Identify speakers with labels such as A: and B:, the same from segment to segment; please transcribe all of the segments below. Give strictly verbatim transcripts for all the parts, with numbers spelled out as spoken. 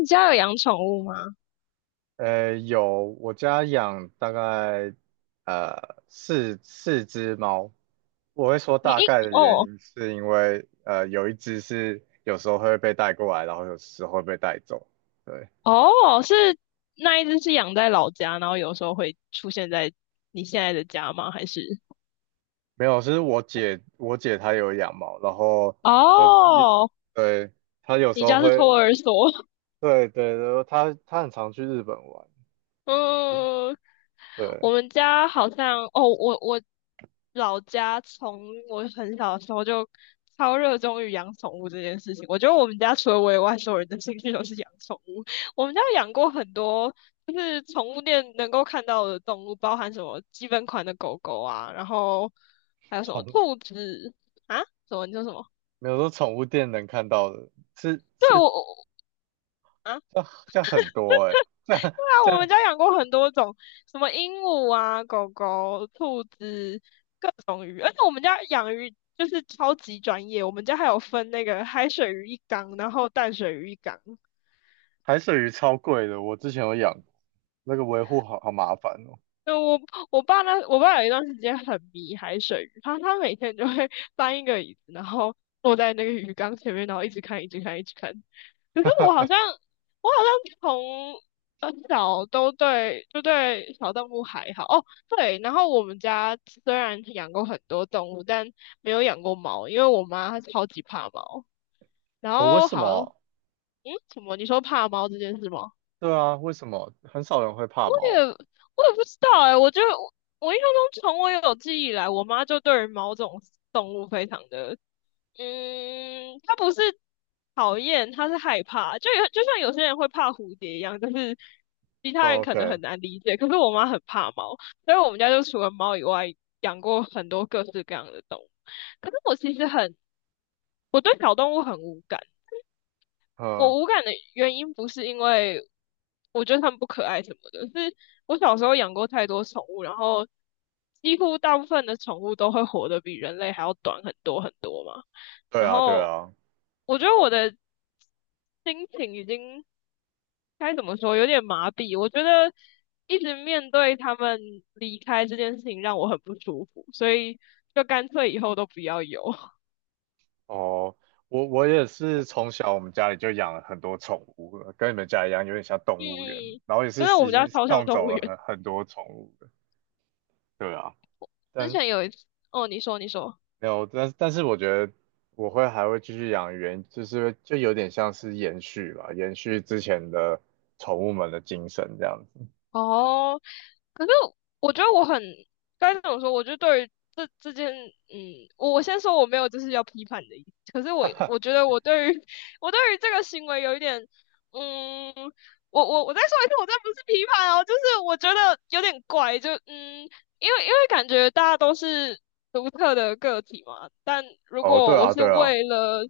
A: 你家有养宠物吗？
B: 呃，有，我家养大概呃四四只猫。我会说
A: 你
B: 大
A: 一
B: 概的原
A: 哦
B: 因是因为呃有一只是有时候会被带过来，然后有时候会被带走。对，
A: 哦，是，那一只是养在老家，然后有时候会出现在你现在的家吗？还是
B: 没有，是我姐，我姐她有养猫，然后有一，
A: 哦，
B: 对，她有时
A: 你
B: 候
A: 家是托
B: 会，
A: 儿所？
B: 对对，然后她她很常去日本玩。
A: 嗯，我
B: 对，
A: 们家好像哦，我我老家从我很小的时候就超热衷于养宠物这件事情。我觉得我们家除了我以外，所有人的兴趣都是养宠物。我们家养过很多，就是宠物店能够看到的动物，包含什么基本款的狗狗啊，然后还有什么
B: 宠，
A: 兔子啊。什么？你说什么？
B: 没有说宠物店能看到的，是
A: 对，
B: 是，
A: 我我啊。
B: 这这很多哎、样
A: 啊，
B: 这
A: 我们
B: 样
A: 家养过很多种，什么鹦鹉啊、狗狗、兔子，各种鱼。而且我们家养鱼就是超级专业，我们家还有分那个海水鱼一缸，然后淡水鱼一缸。
B: 海水鱼超贵的，我之前有养过那个维护好好麻烦哦。
A: 对，我我爸那我爸有一段时间很迷海水浴，他他每天就会 搬一个椅子，然后坐在那个鱼缸前面，然后一直看，一直看，一直看。可是我好像 我好像从很小都对就对小动物还好哦，对。然后我们家虽然养过很多动物，但没有养过猫，因为我妈她超级怕猫。然
B: 哦，为
A: 后
B: 什
A: 好，嗯，
B: 么？
A: 什么？你说怕猫这件事吗？
B: 对啊，为什么很少人会怕
A: 我也
B: 猫
A: 我也不知道哎、我就我我印象中从我有记忆以来，我妈就对于某种动物非常的，嗯，她不是讨厌，她是害怕，就有就像有些人会怕蝴蝶一样，但是其他
B: 哦
A: 人可能
B: ？OK，
A: 很难理解，可是我妈很怕猫，所以我们家就除了猫以外，养过很多各式各样的动物。可是我其实很，我对小动物很无感。
B: 嗯，
A: 我无感的原因不是因为我觉得它们不可爱什么的，是我小时候养过太多宠物，然后几乎大部分的宠物都会活得比人类还要短很多很多嘛。
B: 对
A: 然
B: 啊，对
A: 后
B: 啊。
A: 我觉得我的心情已经该怎么说，有点麻痹。我觉得一直面对它们离开这件事情让我很不舒服，所以就干脆以后都不要有。
B: 哦，我我也是从小我们家里就养了很多宠物了跟你们家一样，有点像
A: 嗯，
B: 动物园，
A: 嗯
B: 然后也是
A: 真的，我
B: 已
A: 们家
B: 经
A: 超像
B: 送
A: 动
B: 走
A: 物
B: 了
A: 园。
B: 很很多宠物了。对啊，
A: 之
B: 但
A: 前有一次，哦，你说，你说。
B: 没有，但但是我觉得我会还会继续养，原，就是就有点像是延续吧，延续之前的宠物们的精神这样子。
A: 哦，可是我觉得我很该怎么说？我就对于这这件，嗯，我我先说我没有就是要批判的意思。可是我我觉得我对于 我对于这个行为有一点，嗯，我我我再说一次，我这不是批判哦，就是我觉得有点怪，就嗯，因为因为感觉大家都是独特的个体嘛，但如
B: 哦，对
A: 果我
B: 啊，
A: 是
B: 对啊，
A: 为了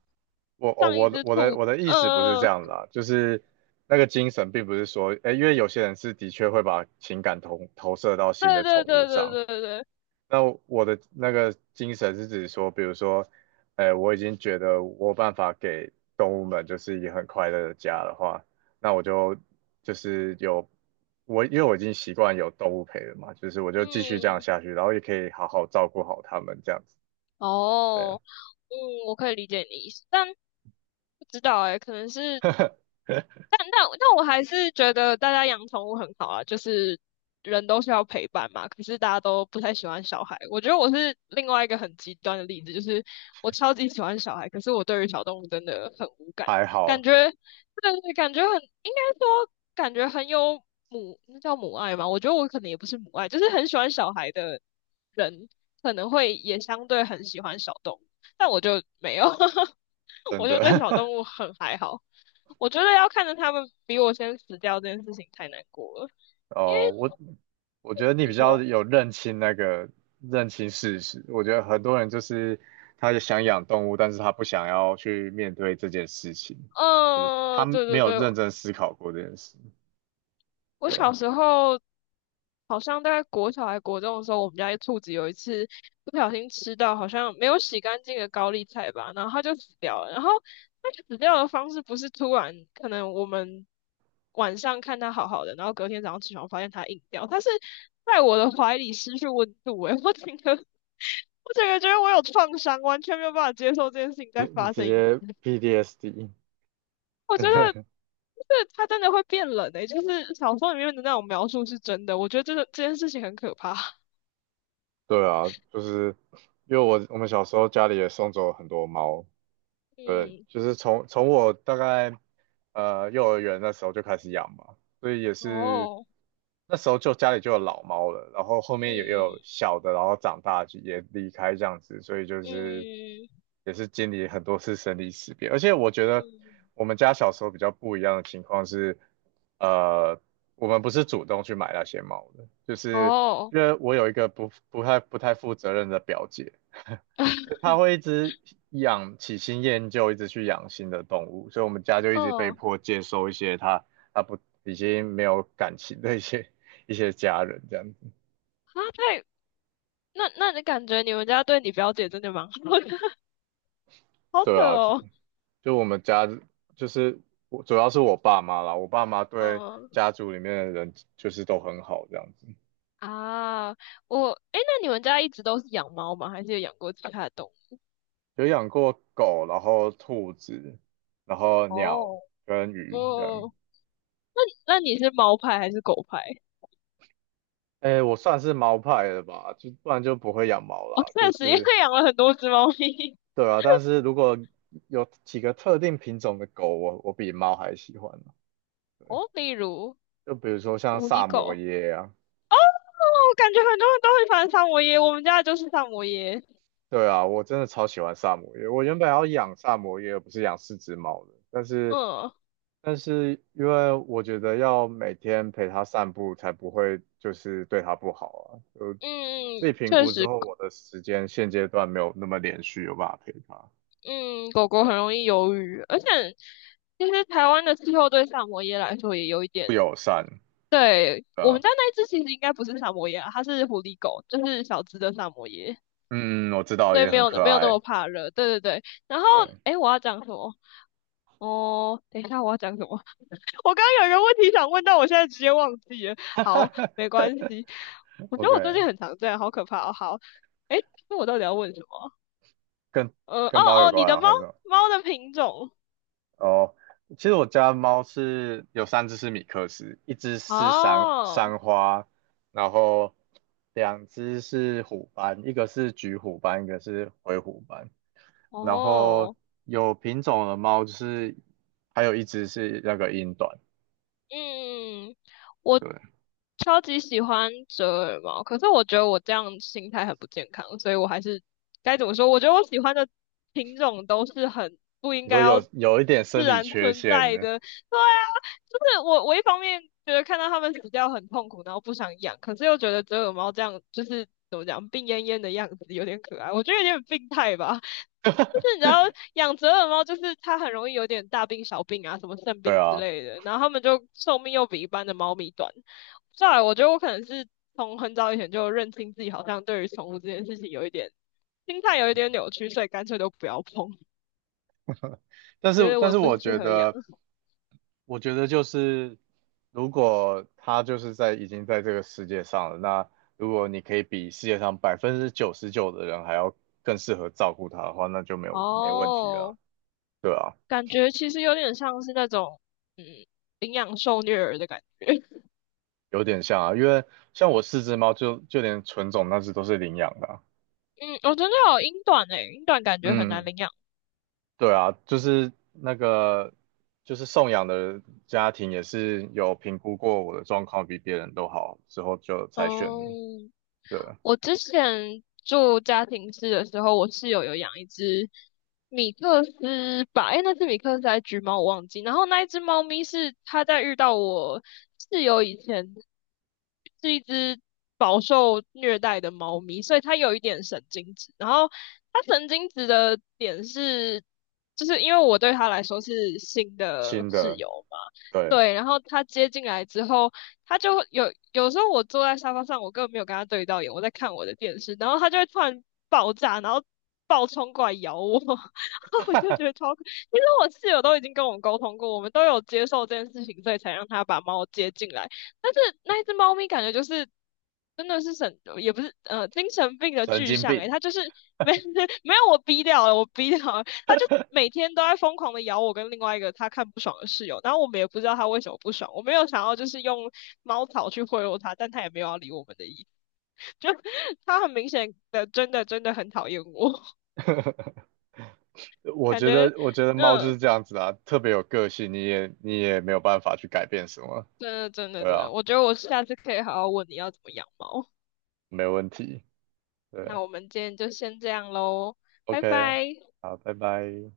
B: 我哦
A: 上一
B: 我的
A: 只
B: 我
A: 兔
B: 的
A: 子。
B: 我的意思不是这
A: 呃，
B: 样啦，就是那个精神并不是说，诶，因为有些人是的确会把情感投投射到新的
A: 对
B: 宠
A: 对
B: 物
A: 对
B: 上，
A: 对对对，
B: 那我的那个精神是指说，比如说，诶，我已经觉得我有办法给动物们就是一个很快乐的家的话，那我就就是有，我，因为我已经习惯有动物陪了嘛，就是我就继续这样
A: 嗯，
B: 下去，然后也可以好好照顾好它们这样子。对啊，
A: 哦。嗯，我可以理解你的意思，但不知道哎、可能是但但但我还是觉得大家养宠物很好啊，就是人都是要陪伴嘛。可是大家都不太喜欢小孩，我觉得我是另外一个很极端的例子，就是我超级喜欢小孩，可是我对于小动物真的很无感，
B: 还
A: 感
B: 好，
A: 觉对的是感觉很，应该说感觉很有母，那叫母爱嘛？我觉得我可能也不是母爱，就是很喜欢小孩的人，可能会也相对很喜欢小动物，但我就没有。
B: 真
A: 我就
B: 的。
A: 对小 动物很还好。我觉得要看着他们比我先死掉这件事情太难过了，因为
B: 哦，我我觉得你
A: 你
B: 比较
A: 说，
B: 有认清那个认清事实。我觉得很多人就是他也想养动物，但是他不想要去面对这件事情，就是
A: 嗯
B: 他
A: 呃，对
B: 没
A: 对
B: 有
A: 对，
B: 认真思考过这件事。
A: 我小
B: 对，
A: 时候好像大概国小还国中的时候，我们家一兔子有一次不小心吃到好像没有洗干净的高丽菜吧，然后它就死掉了。然后它死掉的方式不是突然，可能我们晚上看它好好的，然后隔天早上起床发现它硬掉，它是在我的怀里失去温度、欸。我整个我整个觉得我有创伤，完全没有办法接受这件事情
B: 你
A: 再
B: 你
A: 发
B: 直
A: 生一
B: 接
A: 次。
B: p d s d
A: 我觉得 就是它真的会变冷诶、就是小说里面的那种描述是真的。我觉得这个这件事情很可怕。
B: 对啊，就是因为我我们小时候家里也送走很多猫，对，
A: 嗯，
B: 就是从从我大概呃幼儿园那时候就开始养嘛，所以也是
A: 哦，
B: 那时候就家里就有老猫了，然后后
A: 嗯
B: 面也有
A: 嗯
B: 小的，然后长大就也离开这样子，所以就是
A: 嗯
B: 也是经历很多次生离死别。而且我觉得
A: 嗯，
B: 我们家小时候比较不一样的情况是，呃，我们不是主动去买那些猫的，就是
A: 哦，
B: 因为我有一个不不太不太负责任的表姐。所以它会一直养起新厌旧，一直去养新的动物，所以我们家就一直被
A: 哦，
B: 迫接收一些他他不已经没有感情的一些一些家人这样子。
A: 啊，太，那那你感觉你们家对你表姐真的蛮好的，好扯
B: 对啊，就
A: 哦。
B: 就我们家就是我主要是我爸妈啦，我爸妈 对
A: 嗯
B: 家族里面的人就是都很好这样子，
A: 啊，我，诶，那你们家一直都是养猫吗？还是有养过其他的动物？
B: 有养过狗，然后兔子，然后鸟
A: 哦，
B: 跟鱼这样。
A: 哦，那那你是猫派还是狗派？
B: 哎，我算是猫派的吧，就不然就不会养猫
A: 哦，
B: 啦，就
A: 确实，因为
B: 是。
A: 养了很多只猫咪。
B: 对啊，但是如果有几个特定品种的狗，我我比猫还喜欢呢，
A: 哦，例如
B: 就比如说像
A: 狐
B: 萨
A: 狸
B: 摩
A: 狗。
B: 耶啊，
A: 哦，感觉很多人都会喜欢萨摩耶，我们家的就是萨摩耶。
B: 对啊，我真的超喜欢萨摩耶。我原本要养萨摩耶，而不是养四只猫的，但是
A: 嗯，
B: 但是因为我觉得要每天陪它散步，才不会就是对它不好啊。就我自己
A: 嗯，
B: 评
A: 确
B: 估之
A: 实，
B: 后，我的时间现阶段没有那么连续，有办法陪它，
A: 嗯，狗狗很容易忧郁，而且其实台湾的气候对萨摩耶来说也有一
B: 不
A: 点。
B: 友善，
A: 对，
B: 对
A: 我们
B: 啊，
A: 家那一只其实应该不是萨摩耶啊，它是狐狸狗，就是小只的萨摩耶，
B: 嗯，我知道，
A: 所以
B: 也
A: 没
B: 很
A: 有
B: 可
A: 没有那
B: 爱，
A: 么怕热。对对对，然后
B: 对。
A: 诶，我要讲什么？哦，等一下我要讲什么？我刚刚有一个问题想问，但我现在直接忘记了。好，没关系。我觉得我最
B: OK，
A: 近很常这样，好可怕哦。好，诶，那我到底要问什么？
B: 跟
A: 呃，
B: 跟
A: 哦
B: 猫有
A: 哦，你
B: 关
A: 的
B: 啊，
A: 猫
B: 还是什么
A: 猫的品种。
B: 哦，其实我家猫是有三只是米克斯，一只是三
A: 哦
B: 三花，然后两只是虎斑，一个是橘虎斑，一个是灰虎斑。然后
A: 哦，
B: 有品种的猫就是还有一只是那个英短。
A: 嗯，嗯我
B: 对，
A: 超级喜欢折耳猫，可是我觉得我这样心态很不健康，所以我还是该怎么说？我觉得我喜欢的品种都是很不应
B: 你
A: 该
B: 说
A: 要
B: 有有一点
A: 自
B: 生理
A: 然
B: 缺
A: 存
B: 陷
A: 在
B: 的，
A: 的。对啊，就是我我一方面觉得看到它们死掉很痛苦，然后不想养，可是又觉得折耳猫这样就是怎么讲病恹恹的样子有点可爱，我觉得有点病态吧。就 是你知道养折耳猫，就是它很容易有点大病小病啊，什么肾
B: 对
A: 病之
B: 啊，
A: 类的，然后它们就寿命又比一般的猫咪短。再来，我觉得我可能是从很早以前就认清自己，好像对于宠物这件事情有一点心态有一点扭曲，所以干脆都不要碰，
B: 但是
A: 觉得
B: 但
A: 我
B: 是
A: 不
B: 我
A: 适
B: 觉
A: 合养。
B: 得。我觉得就是，如果他就是在已经在这个世界上了，那如果你可以比世界上百分之九十九的人还要更适合照顾它的话，那就没有没问题了，
A: 哦，
B: 对啊，
A: 感觉其实有点像是那种嗯领养受虐儿的感觉。
B: 有点像啊，因为像我四只猫就就连纯种那只都是领养的啊
A: 嗯，我真的有英短诶、欸英短感觉很难
B: 嗯，
A: 领养。
B: 对啊，就是那个就是送养的家庭也是有评估过我的状况比别人都好之后就才选
A: 哦，
B: 的，对啊，
A: 我之前住家庭式的时候，我室友有养一只米克斯吧，诶，那只米克斯还是橘猫，我忘记。然后那一只猫咪是它在遇到我室友以前是一只饱受虐待的猫咪，所以它有一点神经质。然后它神经质的点是，就是因为我对它来说是新的
B: 新
A: 室
B: 的，
A: 友嘛，
B: 对，
A: 对。然后它接进来之后。他就会有有时候我坐在沙发上，我根本没有跟他对到眼，我在看我的电视，然后他就会突然爆炸，然后暴冲过来咬我。然后我就觉得超可。其实我室友都已经跟我们沟通过，我们都有接受这件事情，所以才让他把猫接进来。但是那一只猫咪感觉就是真的是神，也不是呃精神病 的
B: 神
A: 具
B: 经
A: 象
B: 病。
A: 诶、它就是没 没有，我逼掉了，我逼掉了，他就每天都在疯狂的咬我跟另外一个他看不爽的室友，然后我们也不知道他为什么不爽，我没有想要就是用猫草去贿赂他，但他也没有要理我们的意，就他很明显的真的真的很讨厌我，
B: 我
A: 感
B: 觉得，
A: 觉
B: 我觉得猫就是
A: 嗯，
B: 这样子啊，特别有个性，你也你也没有办法去改变什么，
A: 真的真的
B: 对
A: 真的，
B: 啊，
A: 我觉得我下次可以好好问你要怎么养猫。
B: 没问题，对
A: 那
B: 啊
A: 我们今天就先这样喽，拜
B: ，OK，
A: 拜。
B: 好，拜拜。